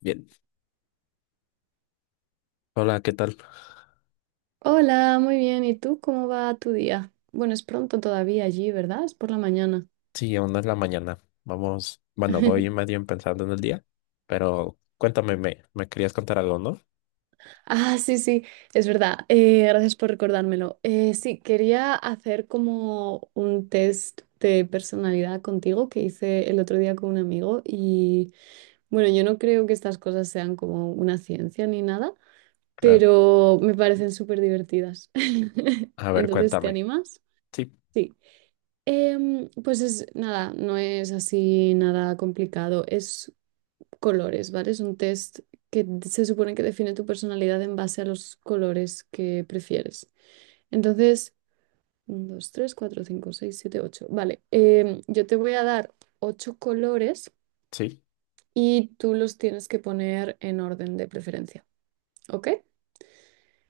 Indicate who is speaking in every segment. Speaker 1: Bien. Hola, ¿qué tal?
Speaker 2: Hola, muy bien. ¿Y tú cómo va tu día? Bueno, es pronto todavía allí, ¿verdad? Es por la mañana.
Speaker 1: Sí, aún no es la mañana. Vamos, bueno, voy medio pensando en el día, pero cuéntame, me querías contar algo, ¿no?
Speaker 2: Ah, sí, sí, es verdad. Gracias por recordármelo. Sí, quería hacer como un test de personalidad contigo que hice el otro día con un amigo y bueno, yo no creo que estas cosas sean como una ciencia ni nada,
Speaker 1: Claro.
Speaker 2: pero me parecen súper divertidas.
Speaker 1: A ver,
Speaker 2: Entonces, ¿te
Speaker 1: cuéntame.
Speaker 2: animas?
Speaker 1: Sí,
Speaker 2: Sí. Pues es nada, no es así nada complicado, es colores, ¿vale? Es un test que se supone que define tu personalidad en base a los colores que prefieres. Entonces, 1, 2, 3, 4, 5, 6, 7, 8. Vale, yo te voy a dar ocho colores
Speaker 1: sí.
Speaker 2: y tú los tienes que poner en orden de preferencia, ¿ok?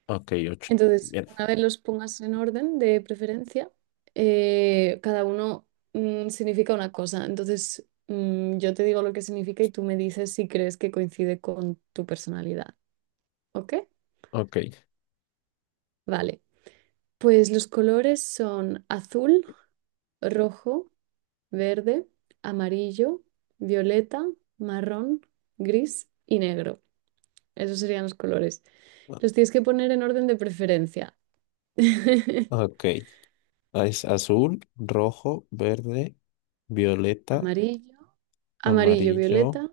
Speaker 1: Ok, ocho.
Speaker 2: Entonces,
Speaker 1: Bien.
Speaker 2: una vez los pongas en orden de preferencia, cada uno significa una cosa. Entonces, yo te digo lo que significa y tú me dices si crees que coincide con tu personalidad. ¿Ok?
Speaker 1: Ok.
Speaker 2: Vale. Pues los colores son azul, rojo, verde, amarillo, violeta, marrón, gris y negro. Esos serían los colores. Los tienes que poner en orden de preferencia.
Speaker 1: Ok. Es azul, rojo, verde, violeta,
Speaker 2: Amarillo, amarillo,
Speaker 1: amarillo,
Speaker 2: violeta.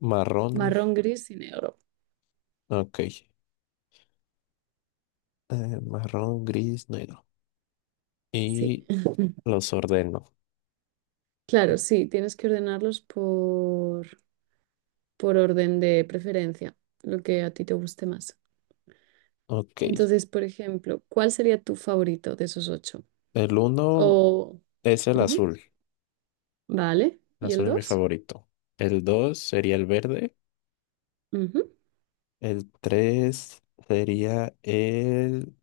Speaker 1: marrón.
Speaker 2: Marrón, gris y negro.
Speaker 1: Ok. Marrón, gris, negro.
Speaker 2: Sí.
Speaker 1: Y los ordeno.
Speaker 2: Claro, sí, tienes que ordenarlos por orden de preferencia, lo que a ti te guste más.
Speaker 1: Ok.
Speaker 2: Entonces, por ejemplo, ¿cuál sería tu favorito de esos ocho?
Speaker 1: El uno
Speaker 2: O...
Speaker 1: es el
Speaker 2: Ujú.
Speaker 1: azul.
Speaker 2: Vale.
Speaker 1: El
Speaker 2: ¿Y el
Speaker 1: azul es mi
Speaker 2: dos?
Speaker 1: favorito. El dos sería el verde.
Speaker 2: Ujú.
Speaker 1: El tres sería el,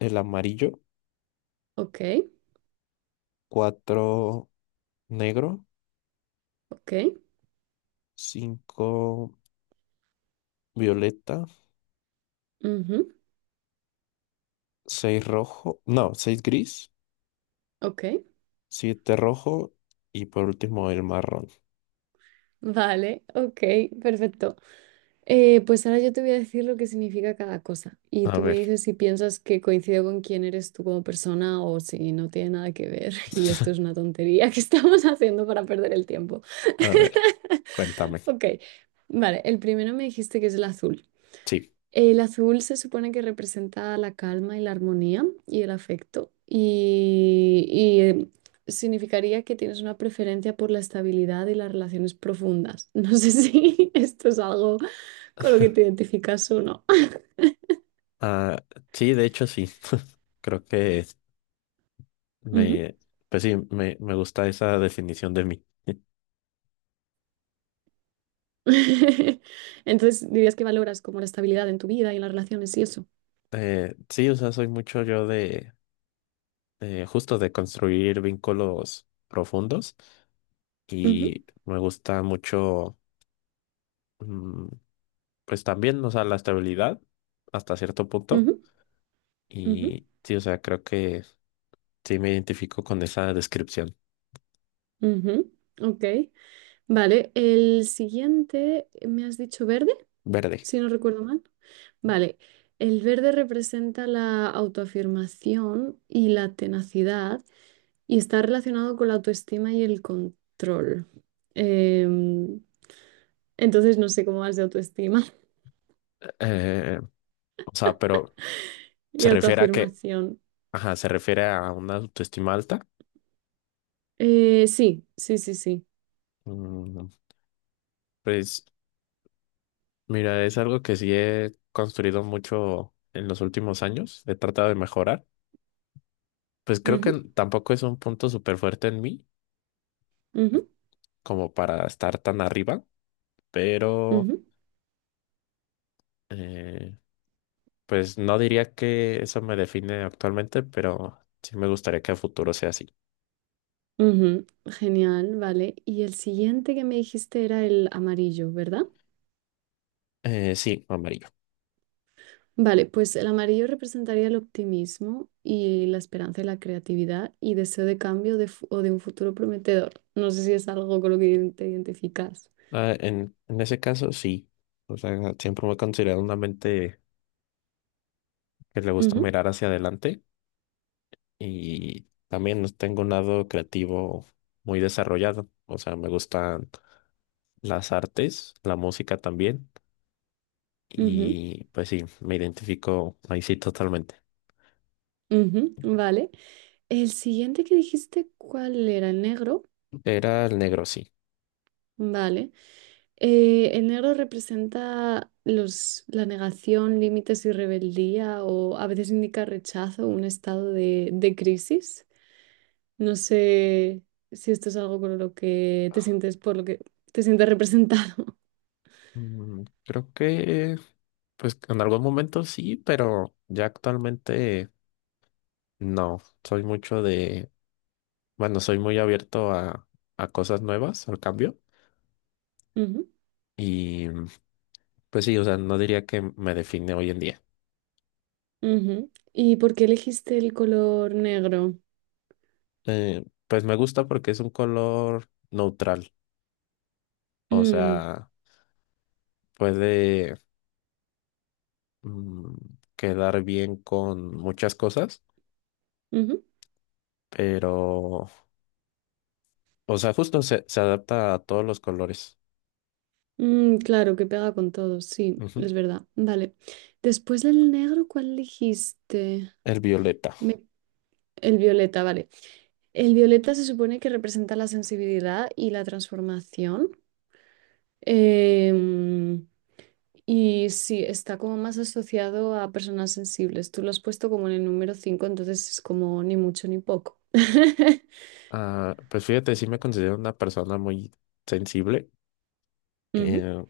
Speaker 1: el amarillo.
Speaker 2: Ok,
Speaker 1: Cuatro negro.
Speaker 2: ok,
Speaker 1: Cinco violeta.
Speaker 2: ujú,
Speaker 1: Seis rojo. No, seis gris.
Speaker 2: ok.
Speaker 1: Siete rojo. Y por último el marrón.
Speaker 2: Vale, ok, perfecto. Pues ahora yo te voy a decir lo que significa cada cosa y
Speaker 1: A
Speaker 2: tú me
Speaker 1: ver.
Speaker 2: dices si piensas que coincido con quién eres tú como persona o si no tiene nada que ver y esto es una tontería que estamos haciendo para perder el tiempo.
Speaker 1: A ver. Cuéntame.
Speaker 2: Ok, vale, el primero me dijiste que es el azul.
Speaker 1: Sí.
Speaker 2: El azul se supone que representa la calma y la armonía y el afecto y significaría que tienes una preferencia por la estabilidad y las relaciones profundas. No sé si esto es algo con lo que te identificas o no.
Speaker 1: Ah, sí, de hecho sí. Creo que
Speaker 2: Ujú.
Speaker 1: me, pues sí, me gusta esa definición de mí.
Speaker 2: Entonces dirías que valoras como la estabilidad en tu vida y en las relaciones y eso.
Speaker 1: Sí, o sea, soy mucho yo de, justo de construir vínculos profundos
Speaker 2: Ujú,
Speaker 1: y me gusta mucho, mm, pues también, o sea, la estabilidad hasta cierto punto.
Speaker 2: ujú, ujú,
Speaker 1: Y sí, o sea, creo que sí me identifico con esa descripción
Speaker 2: ujú. Ok, vale. El siguiente, me has dicho verde,
Speaker 1: verde.
Speaker 2: si no recuerdo mal. Vale, el verde representa la autoafirmación y la tenacidad y está relacionado con la autoestima y el control. Em, entonces no sé cómo vas de autoestima
Speaker 1: Eh, o sea, pero se
Speaker 2: y
Speaker 1: refiere a que
Speaker 2: autoafirmación.
Speaker 1: ajá, se refiere a una autoestima alta.
Speaker 2: Sí, sí, sí, sí.
Speaker 1: Mm, Pues mira, es algo que sí he construido mucho en los últimos años. He tratado de mejorar. Pues creo que
Speaker 2: Ujú,
Speaker 1: tampoco es un punto súper fuerte en mí
Speaker 2: ujú,
Speaker 1: como para estar tan arriba, pero
Speaker 2: ujú,
Speaker 1: eh, pues no diría que eso me define actualmente, pero sí me gustaría que a futuro sea así.
Speaker 2: ujú. Genial, vale. Y el siguiente que me dijiste era el amarillo, ¿verdad?
Speaker 1: Sí, amarillo.
Speaker 2: Vale, pues el amarillo representaría el optimismo y la esperanza y la creatividad y deseo de cambio o de un futuro prometedor. No sé si es algo con lo que te identificas.
Speaker 1: Ah, en ese caso, sí. O sea, siempre me he considerado una mente que le gusta
Speaker 2: Ujú,
Speaker 1: mirar hacia adelante y también no tengo un lado creativo muy desarrollado. O sea, me gustan las artes, la música también
Speaker 2: ujú,
Speaker 1: y pues sí, me identifico ahí sí totalmente.
Speaker 2: ujú, vale. El siguiente que dijiste, ¿cuál era? El negro.
Speaker 1: Era el negro, sí.
Speaker 2: Vale. El negro representa la negación, límites y rebeldía o a veces indica rechazo, un estado de crisis. No sé si esto es algo con lo que te sientes, por lo que te sientes representado.
Speaker 1: Creo que pues en algún momento sí, pero ya actualmente no. Soy mucho de, bueno, soy muy abierto a cosas nuevas, al cambio.
Speaker 2: Ujú,
Speaker 1: Y pues sí, o sea, no diría que me define hoy en día.
Speaker 2: ujú. ¿Y por qué elegiste el color negro?
Speaker 1: Pues me gusta porque es un color neutral, o
Speaker 2: Mm,
Speaker 1: sea, puede mm, quedar bien con muchas cosas,
Speaker 2: ujú.
Speaker 1: pero, o sea, justo se adapta a todos los colores.
Speaker 2: Claro, que pega con todo, sí,
Speaker 1: Ujú.
Speaker 2: es verdad. Vale. Después del negro, ¿cuál elegiste?
Speaker 1: El violeta.
Speaker 2: Me- El violeta, vale. El violeta se supone que representa la sensibilidad y la transformación. Em, Y sí, está como más asociado a personas sensibles. Tú lo has puesto como en el número 5 entonces es como ni mucho ni poco.
Speaker 1: Ah, pues fíjate, sí me considero una persona muy sensible.
Speaker 2: Ujú,
Speaker 1: Eh,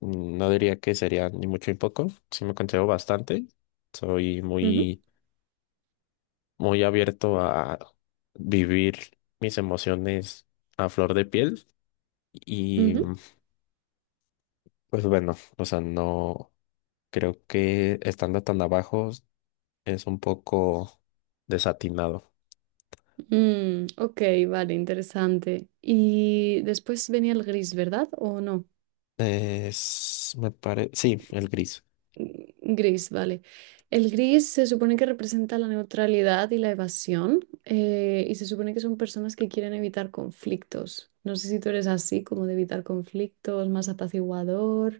Speaker 1: no diría que sería ni mucho ni poco, sí me considero bastante. Soy
Speaker 2: ujú,
Speaker 1: muy, muy abierto a vivir mis emociones a flor de piel y
Speaker 2: ujú.
Speaker 1: pues bueno, o sea, no creo que estando tan abajo es un poco desatinado.
Speaker 2: Ok, vale, interesante. Y después venía el gris, ¿verdad? ¿O no?
Speaker 1: Es, me parece, sí, el gris.
Speaker 2: Gris, vale. El gris se supone que representa la neutralidad y la evasión, y se supone que son personas que quieren evitar conflictos. No sé si tú eres así, como de evitar conflictos, más apaciguador,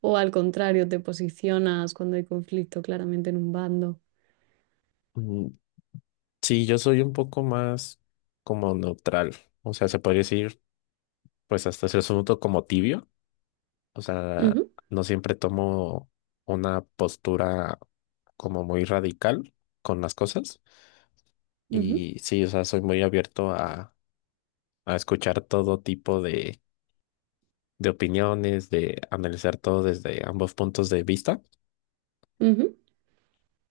Speaker 2: o al contrario, te posicionas cuando hay conflicto claramente en un bando.
Speaker 1: Mm, Sí, yo soy un poco más como neutral, o sea, se podría decir pues hasta cierto punto como tibio. O sea,
Speaker 2: Ujú,
Speaker 1: no siempre tomo una postura como muy radical con las cosas.
Speaker 2: ujú,
Speaker 1: Y sí, o sea, soy muy abierto a escuchar todo tipo de opiniones, de analizar todo desde ambos puntos de vista.
Speaker 2: ujú.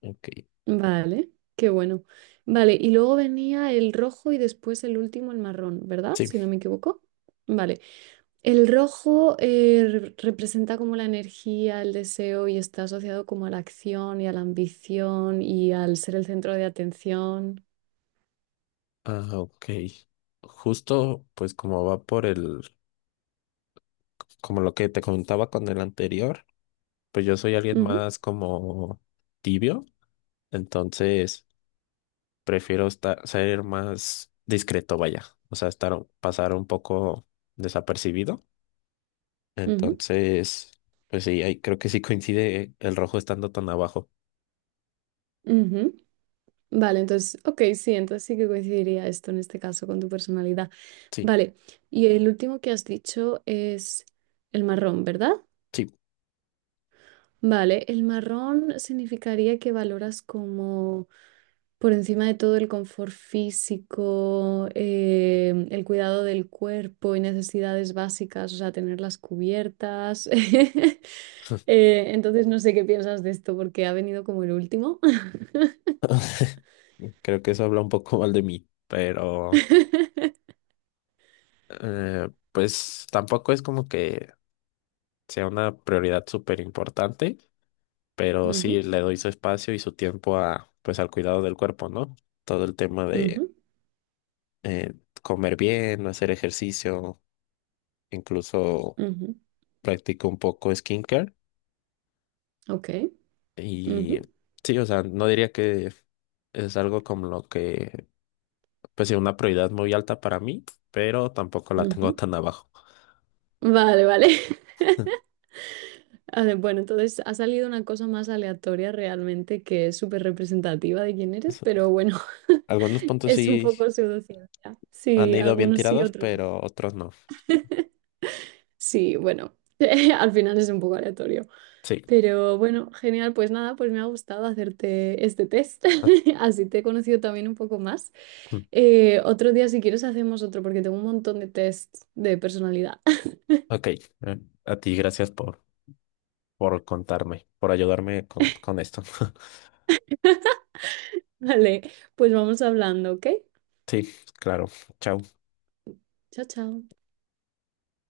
Speaker 1: Ok,
Speaker 2: Vale, qué bueno. Vale, y luego venía el rojo y después el último, el marrón, ¿verdad?
Speaker 1: sí.
Speaker 2: Si no me equivoco. Vale, el rojo representa como la energía, el deseo y está asociado como a la acción y a la ambición y al ser el centro de atención.
Speaker 1: Ah, ok. Justo, pues como va por el, como lo que te comentaba con el anterior, pues yo soy alguien
Speaker 2: Ujú,
Speaker 1: más como tibio. Entonces prefiero estar, ser más discreto, vaya. O sea, estar, pasar un poco desapercibido.
Speaker 2: ujú,
Speaker 1: Entonces, pues sí, ahí creo que sí coincide el rojo estando tan abajo.
Speaker 2: ujú. Vale, entonces, ok, sí, entonces sí que coincidiría esto en este caso con tu personalidad.
Speaker 1: Sí,
Speaker 2: Vale, y el último que has dicho es el marrón, ¿verdad?
Speaker 1: sí.
Speaker 2: Vale, el marrón significaría que valoras como por encima de todo el confort físico, el cuidado del cuerpo y necesidades básicas, o sea, tenerlas cubiertas. Entonces no sé qué piensas de esto porque ha venido como el último.
Speaker 1: Creo que eso habla un poco mal de mí, pero pues tampoco es como que sea una prioridad súper importante, pero
Speaker 2: Ujú,
Speaker 1: sí le doy su espacio y su tiempo a, pues al cuidado del cuerpo, ¿no? Todo el tema de
Speaker 2: ujú,
Speaker 1: eh, comer bien, hacer ejercicio, incluso
Speaker 2: ujú.
Speaker 1: practico un poco skincare
Speaker 2: Ok. Ujú,
Speaker 1: y sí, o sea, no diría que es algo como lo que, pues sí, una prioridad muy alta para mí, pero tampoco la tengo
Speaker 2: ujú.
Speaker 1: tan abajo.
Speaker 2: Vale, vale. A ver, bueno, entonces ha salido una cosa más aleatoria realmente que es súper representativa de quién eres, pero bueno,
Speaker 1: Algunos puntos
Speaker 2: es un
Speaker 1: sí
Speaker 2: poco pseudociencia.
Speaker 1: han
Speaker 2: Sí,
Speaker 1: ido bien
Speaker 2: algunos sí,
Speaker 1: tirados,
Speaker 2: otros no.
Speaker 1: pero otros no.
Speaker 2: Sí, bueno, al final es un poco aleatorio.
Speaker 1: Sí.
Speaker 2: Pero bueno, genial, pues nada, pues me ha gustado hacerte este test.
Speaker 1: A-
Speaker 2: Así te he conocido también un poco más.
Speaker 1: mm,
Speaker 2: Otro día, si quieres, hacemos otro porque tengo un montón de tests de personalidad.
Speaker 1: Ok. A ti, gracias por contarme, por ayudarme con esto.
Speaker 2: Vale, pues vamos hablando, ¿ok?
Speaker 1: Sí, claro. Chao.
Speaker 2: Chao, chao.